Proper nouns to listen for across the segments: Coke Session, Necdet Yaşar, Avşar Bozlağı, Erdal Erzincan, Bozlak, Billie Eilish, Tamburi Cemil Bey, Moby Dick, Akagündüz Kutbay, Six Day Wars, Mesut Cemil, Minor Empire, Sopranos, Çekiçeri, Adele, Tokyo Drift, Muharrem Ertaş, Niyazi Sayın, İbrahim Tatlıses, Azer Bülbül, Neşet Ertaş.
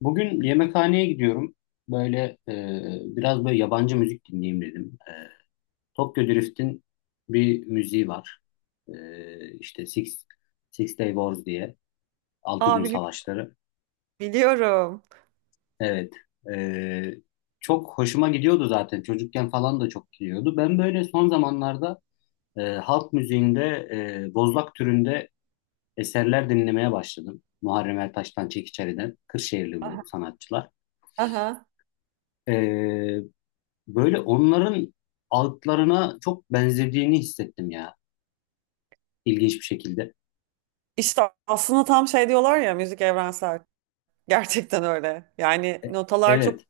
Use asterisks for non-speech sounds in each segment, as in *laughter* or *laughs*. Bugün yemekhaneye gidiyorum. Böyle biraz böyle yabancı müzik dinleyeyim dedim. Tokyo Drift'in bir müziği var. İşte Six Day Wars diye. Altı Aa gün bili- savaşları. biliyorum. Evet. E, çok hoşuma gidiyordu zaten. Çocukken falan da çok gidiyordu. Ben böyle son zamanlarda halk müziğinde bozlak türünde eserler dinlemeye başladım. Muharrem Ertaş'tan, Çekiçeri'den. Kırşehirli bu sanatçılar. Aha. E, Böyle onların altlarına çok benzediğini hissettim ya. İlginç bir şekilde. İşte aslında tam şey diyorlar ya, müzik evrensel. Gerçekten öyle. Yani E- notalar çok evet.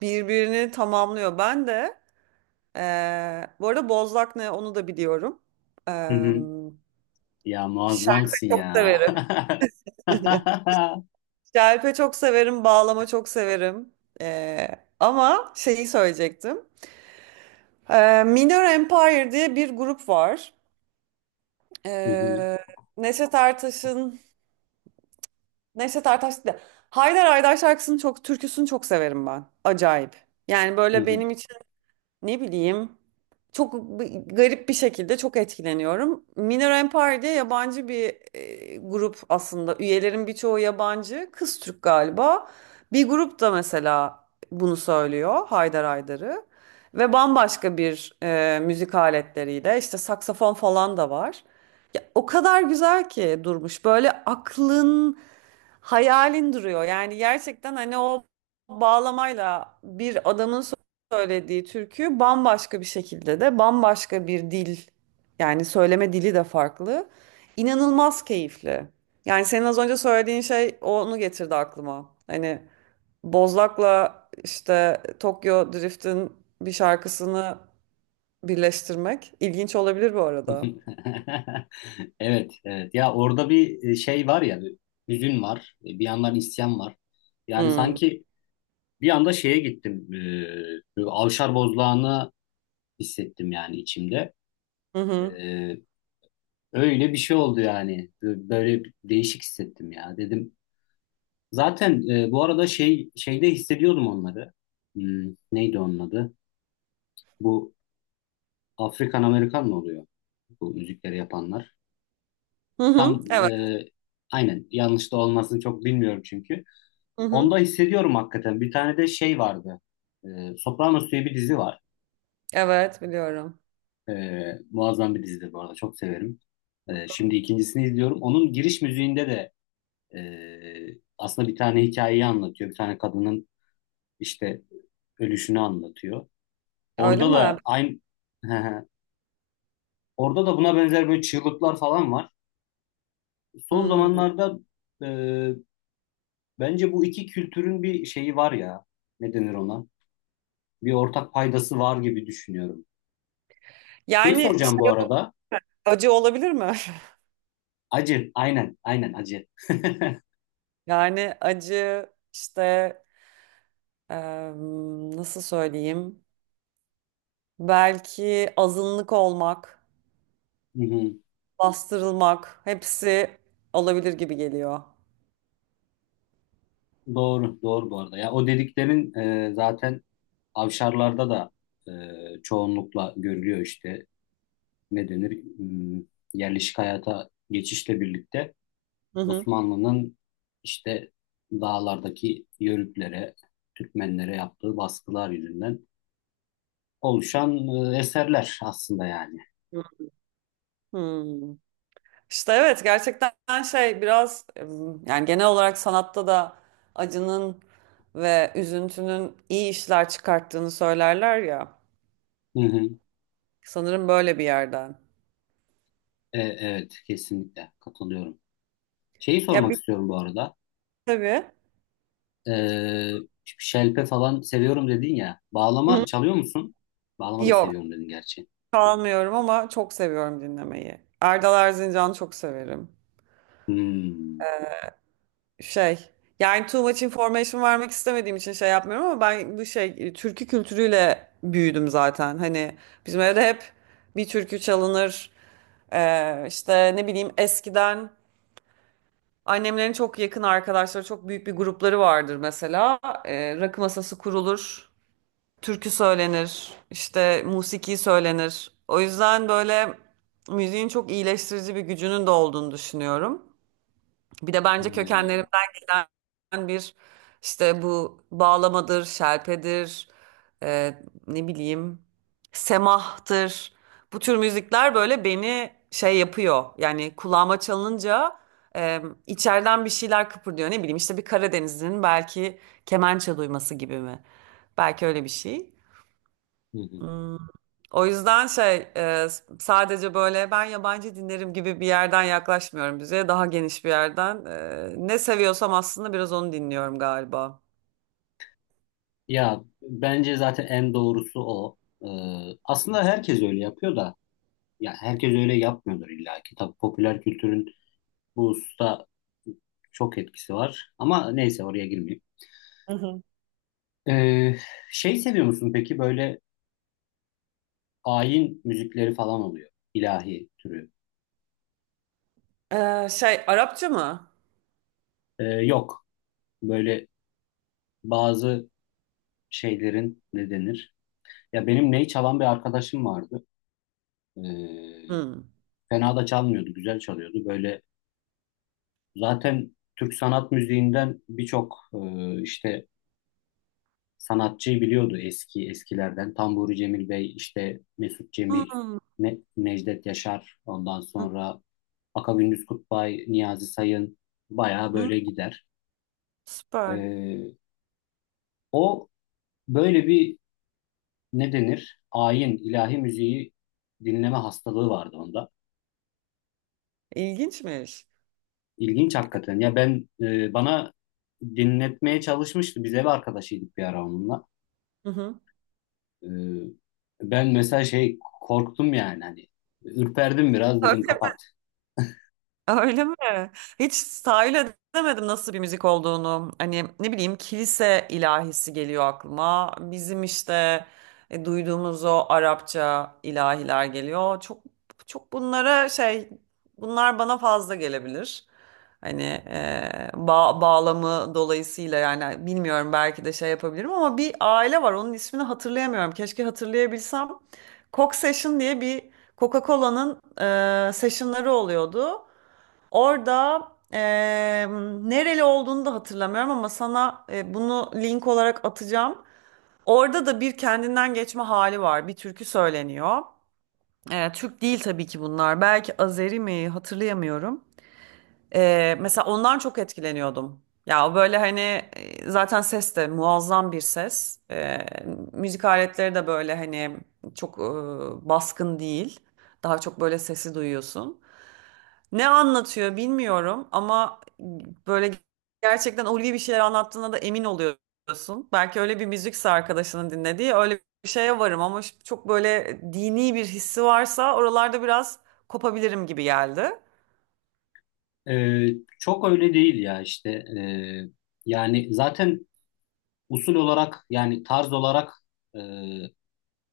birbirini tamamlıyor. Ben de bu arada Bozlak ne onu da biliyorum. Hı Eee hı. Ya Şarkı muazzamsın çok ya. severim. *laughs* Hı *laughs* Şerpe çok severim, bağlama çok severim. Ee, Ama şeyi söyleyecektim. Minor Empire diye bir grup var. hı, Ee, Neşet Ertaş'ın, Nevşet Ertaş da. Haydar Haydar şarkısını çok, türküsünü çok severim ben. Acayip. Yani hı böyle hı, benim ne bileyim. Çok b- Garip bir şekilde çok etkileniyorum. Minor Empire diye yabancı bir grup aslında. Üyelerin birçoğu yabancı. Kız Türk galiba. Bir grup da mesela bunu söylüyor. Haydar Haydar'ı. Ve bambaşka bir müzik aletleriyle. İşte saksafon falan da var. Ya, o kadar güzel ki durmuş. Böyle aklın hayalin duruyor. Yani gerçekten hani o bağlamayla bir adamın söylediği türkü bambaşka bir şekilde de, bambaşka bir dil, yani söyleme dili de farklı. İnanılmaz keyifli. Yani senin az önce söylediğin şey onu getirdi aklıma. Hani Bozlak'la, işte Tokyo Drift'in bir şarkısını birleştirmek ilginç olabilir bu hı hı. arada. *laughs* Evet, evet. Ya orada bir şey var ya, bir hüzün var, bir yandan isyan var. Yani Hmm. sanki bir anda şeye gittim, böyle Avşar Bozlağı'nı hissettim yani içimde. Hı E, hı. öyle bir şey oldu yani. Böyle değişik hissettim ya. Dedim zaten bu arada şey şeyde hissediyordum onları. Hmm, neydi onun adı? Bu Afrikan Amerikan mı oluyor? Bu müzikleri yapanlar. Hı hı. Tam Evet. Aynen yanlış da olmasını çok bilmiyorum çünkü. Hı hı. Onda hissediyorum hakikaten. Bir tane de şey vardı. E, Sopranos diye bir dizi var. Evet, biliyorum. E, muazzam bir dizidir bu arada. Çok severim. Şimdi ikincisini izliyorum. Onun giriş müziğinde de aslında bir tane hikayeyi anlatıyor. Bir tane kadının işte ölüşünü anlatıyor. Öyle Orada mi? da aynı *laughs* orada da buna benzer böyle çığlıklar falan var. Son Hmm. zamanlarda e, bence bu iki kültürün bir şeyi var ya. Ne denir ona? Bir ortak paydası var gibi düşünüyorum. Şeyi Yani soracağım bu şey, arada. acı olabilir mi? *laughs* Acı. Aynen. Aynen acı. *laughs* Hı Yani acı işte, em, nasıl söyleyeyim? Belki azınlık olmak, hı. bastırılmak, hepsi olabilir gibi geliyor. Doğru. Doğru bu arada. Ya o dediklerin zaten avşarlarda da çoğunlukla görülüyor işte. Ne denir? Hmm, yerleşik hayata geçişle birlikte. Hı hı. Osmanlı'nın işte dağlardaki Yörüklere, Türkmenlere yaptığı baskılar yüzünden oluşan eserler aslında yani. Hmm. İşte evet, gerçekten şey biraz em, yani genel olarak sanatta da acının ve üzüntünün iyi işler çıkarttığını söylerler ya. Hı hı. Sanırım böyle bir yerden. Evet, kesinlikle katılıyorum. Şeyi Ya sormak bir istiyorum bu arada. tabii. E, şelpe falan seviyorum dedin ya. Bağlama Hı. çalıyor musun? Bağlama da Yok, seviyorum dedin gerçi. çalmıyorum ama çok seviyorum dinlemeyi. Erdal Erzincan'ı çok severim. Hmm. Şey, yani too much information vermek istemediğim için şey yapmıyorum ama ben bu şey türkü kültürüyle büyüdüm zaten. Hani bizim evde hep bir türkü çalınır. İşte ne bileyim, eskiden annemlerin çok yakın arkadaşları, çok büyük bir grupları vardır mesela. Rakı masası kurulur, türkü söylenir, işte musiki söylenir. O yüzden böyle müziğin çok iyileştirici bir gücünün de olduğunu düşünüyorum. Bir de bence kökenlerimden Hmm. gelen bir, işte bu bağlamadır, şelpedir, e, ne bileyim, semahtır. Bu tür müzikler böyle beni şey yapıyor. Yani kulağıma çalınca e, içeriden bir şeyler kıpırdıyor. Ne bileyim işte, bir Karadenizli'nin belki kemençe duyması gibi mi? Belki öyle bir şey. Hı hı. Hmm. O yüzden şey sadece böyle ben yabancı dinlerim gibi bir yerden yaklaşmıyorum müziğe. Daha geniş bir yerden. Ne seviyorsam aslında biraz onu dinliyorum galiba. Ya bence zaten en doğrusu o. E, aslında herkes öyle yapıyor da. Ya herkes öyle yapmıyordur illa ki. Tabii popüler kültürün bu hususta çok etkisi var. Ama neyse oraya girmeyeyim. Hı hı. Ee, şey seviyor musun peki böyle ayin müzikleri falan oluyor. İlahi türü. E, şey, Arapça mı? Yok. Böyle bazı şeylerin ne denir? Ya benim ney çalan bir arkadaşım vardı. Ee, Hmm. fena da çalmıyordu. Güzel çalıyordu. Böyle zaten Türk sanat müziğinden birçok işte sanatçıyı biliyordu eski eskilerden. Tamburi Cemil Bey, işte Mesut Cemil, Hmm. Necdet Yaşar, ondan Hı sonra Akagündüz Kutbay, Niyazi Sayın bayağı hı. böyle gider. Süper. Ee, o böyle bir ne denir? Ayin, ilahi müziği dinleme hastalığı vardı onda. İlginçmiş. İlginç hakikaten. Ya ben bana dinletmeye çalışmıştı. Biz ev arkadaşıydık bir ara onunla. Hı hı. Ee, ben mesela şey korktum yani hani ürperdim biraz dedim kapat. Öyle mi? Hiç tahayyül edemedim nasıl bir müzik olduğunu. Hani ne bileyim, kilise ilahisi geliyor aklıma. Bizim işte duyduğumuz o Arapça ilahiler geliyor. Çok bunlara şey, bunlar bana fazla gelebilir. Hani bağlamı dolayısıyla yani bilmiyorum, belki de şey yapabilirim ama bir aile var, onun ismini hatırlayamıyorum. Keşke hatırlayabilsem. Coke Session diye bir, Coca-Cola'nın sessionları oluyordu. Orada eee, nereli olduğunu da hatırlamıyorum ama sana bunu link olarak atacağım. Orada da bir kendinden geçme hali var. Bir türkü söyleniyor. Türk değil tabii ki bunlar. Belki Azeri mi, hatırlayamıyorum. Mesela ondan çok etkileniyordum. Ya o böyle hani zaten ses de muazzam bir ses. Müzik aletleri de böyle hani çok baskın değil. Daha çok böyle sesi duyuyorsun. Ne anlatıyor bilmiyorum ama böyle gerçekten ulvi bir şeyler anlattığına da emin oluyorsun. Belki öyle bir müzikse arkadaşının dinlediği, öyle bir şeye varım ama çok böyle dini bir hissi varsa oralarda biraz kopabilirim gibi geldi. Ee, çok öyle değil ya işte. Yani zaten usul olarak yani tarz olarak e,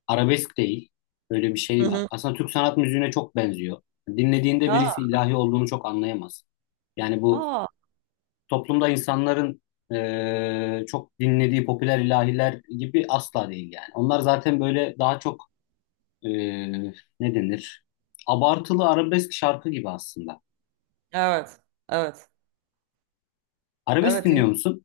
arabesk değil öyle bir Hı şey var. hı. Aslında Türk sanat müziğine çok benziyor. Dinlediğinde Aa, birisi ilahi olduğunu çok anlayamaz. Yani bu aa, toplumda insanların çok dinlediği popüler ilahiler gibi asla değil yani. Onlar zaten böyle daha çok e, ne denir? Abartılı arabesk şarkı gibi aslında. evet, evet, Arabesk evet. dinliyor musun?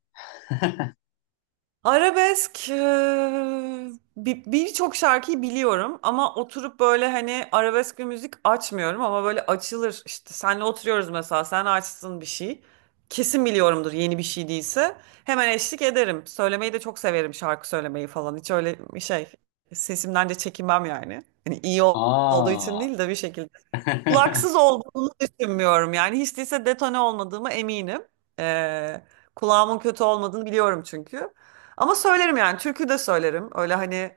Arabesk birçok şarkıyı biliyorum ama oturup böyle hani arabesk bir müzik açmıyorum ama böyle açılır işte, senle oturuyoruz mesela, sen açsın bir şey kesin biliyorumdur, yeni bir şey değilse hemen eşlik ederim, söylemeyi de çok severim, şarkı söylemeyi falan, hiç öyle bir şey sesimden de çekinmem, yani hani olduğu için Aa. değil de bir şekilde. *laughs* Laksız olduğunu düşünmüyorum. Yani hiç değilse detone olmadığımı eminim. Ee, Kulağımın kötü olmadığını biliyorum çünkü. Ama söylerim, yani türkü de söylerim. Öyle hani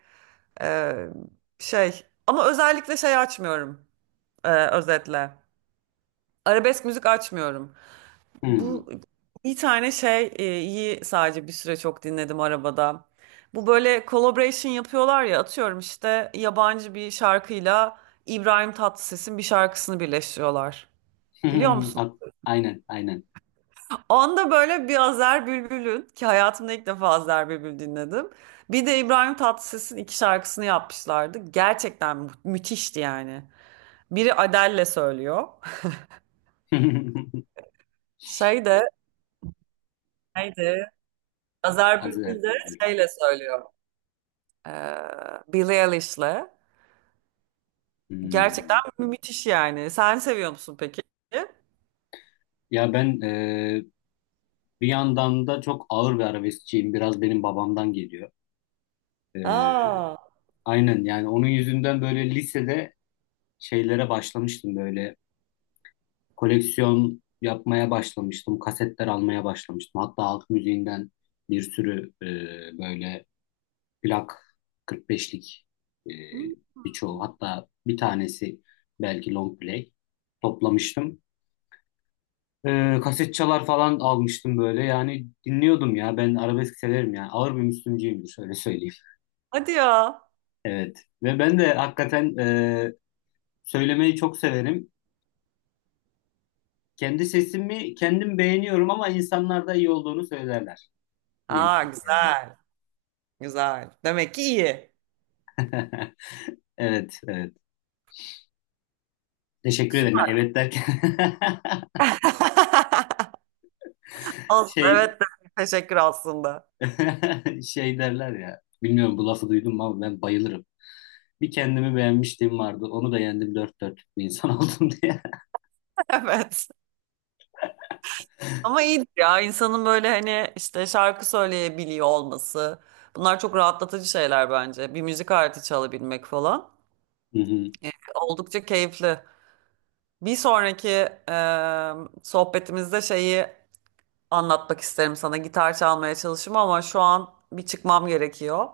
e, şey, ama özellikle şey açmıyorum, özetle. Arabesk müzik açmıyorum. Hmm. Bu bir tane şey iyi, sadece bir süre çok dinledim arabada. Bu böyle collaboration yapıyorlar ya, atıyorum işte yabancı bir şarkıyla İbrahim Tatlıses'in bir şarkısını birleştiriyorlar. Biliyor *laughs* musun? At- aynen, aynen. Onda böyle bir Azer Bülbül'ün ki, hayatımda ilk defa Azer Bülbül dinledim. Bir de İbrahim Tatlıses'in iki şarkısını yapmışlardı. Gerçekten müthişti yani. Biri Adele'le söylüyor. *laughs* Şey de, neydi? Azer Bülbül de Azerbaycan. şeyle söylüyor. Billie Eilish'le. Gerçekten Hmm. mü- müthiş yani. Sen seviyor musun peki? Ya ben bir yandan da çok ağır bir arabeskçiyim. Biraz benim babamdan geliyor. E, Aa. aynen yani onun yüzünden böyle lisede şeylere başlamıştım böyle. Koleksiyon yapmaya başlamıştım. Kasetler almaya başlamıştım. Hatta halk müziğinden bir sürü böyle plak 45'lik e, Hmm. birçoğu hatta bir tanesi belki long play toplamıştım. Kaset çalar falan almıştım böyle yani dinliyordum ya ben arabesk severim yani ağır bir Müslümcüyümdür öyle söyleyeyim. Hadi ya. Evet ve ben de hakikaten söylemeyi çok severim. Kendi sesimi kendim beğeniyorum ama insanlar da iyi olduğunu söylerler. Diye- Aa, güzel. Güzel. Demek ki iyi. *laughs* evet, evet. Teşekkür ederim. Ben Süper. evet derken *laughs* *laughs* Aslında şey evet de teşekkür aslında. *laughs* *laughs* şey derler ya. Bilmiyorum bu lafı duydun mu ama ben bayılırım. Bir kendimi beğenmişliğim vardı. Onu da yendim dört dörtlük bir insan *laughs* oldum diye. Evet. Ama iyidir ya insanın böyle hani işte şarkı söyleyebiliyor olması. Bunlar çok rahatlatıcı şeyler bence. Bir müzik aleti çalabilmek falan. Hı hı. Oldukça keyifli. Bir sonraki sohbetimizde şeyi anlatmak isterim sana. Gitar çalmaya çalışım, ama şu an bir çıkmam gerekiyor.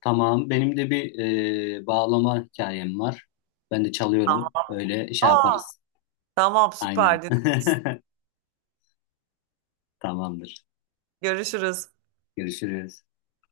Tamam. Benim de bir bağlama hikayem var. Ben de çalıyorum. Öyle şey Aa, yaparız. tamam, Aynen. süper. Dinlemek istedim. *laughs* Tamamdır. Görüşürüz. Görüşürüz.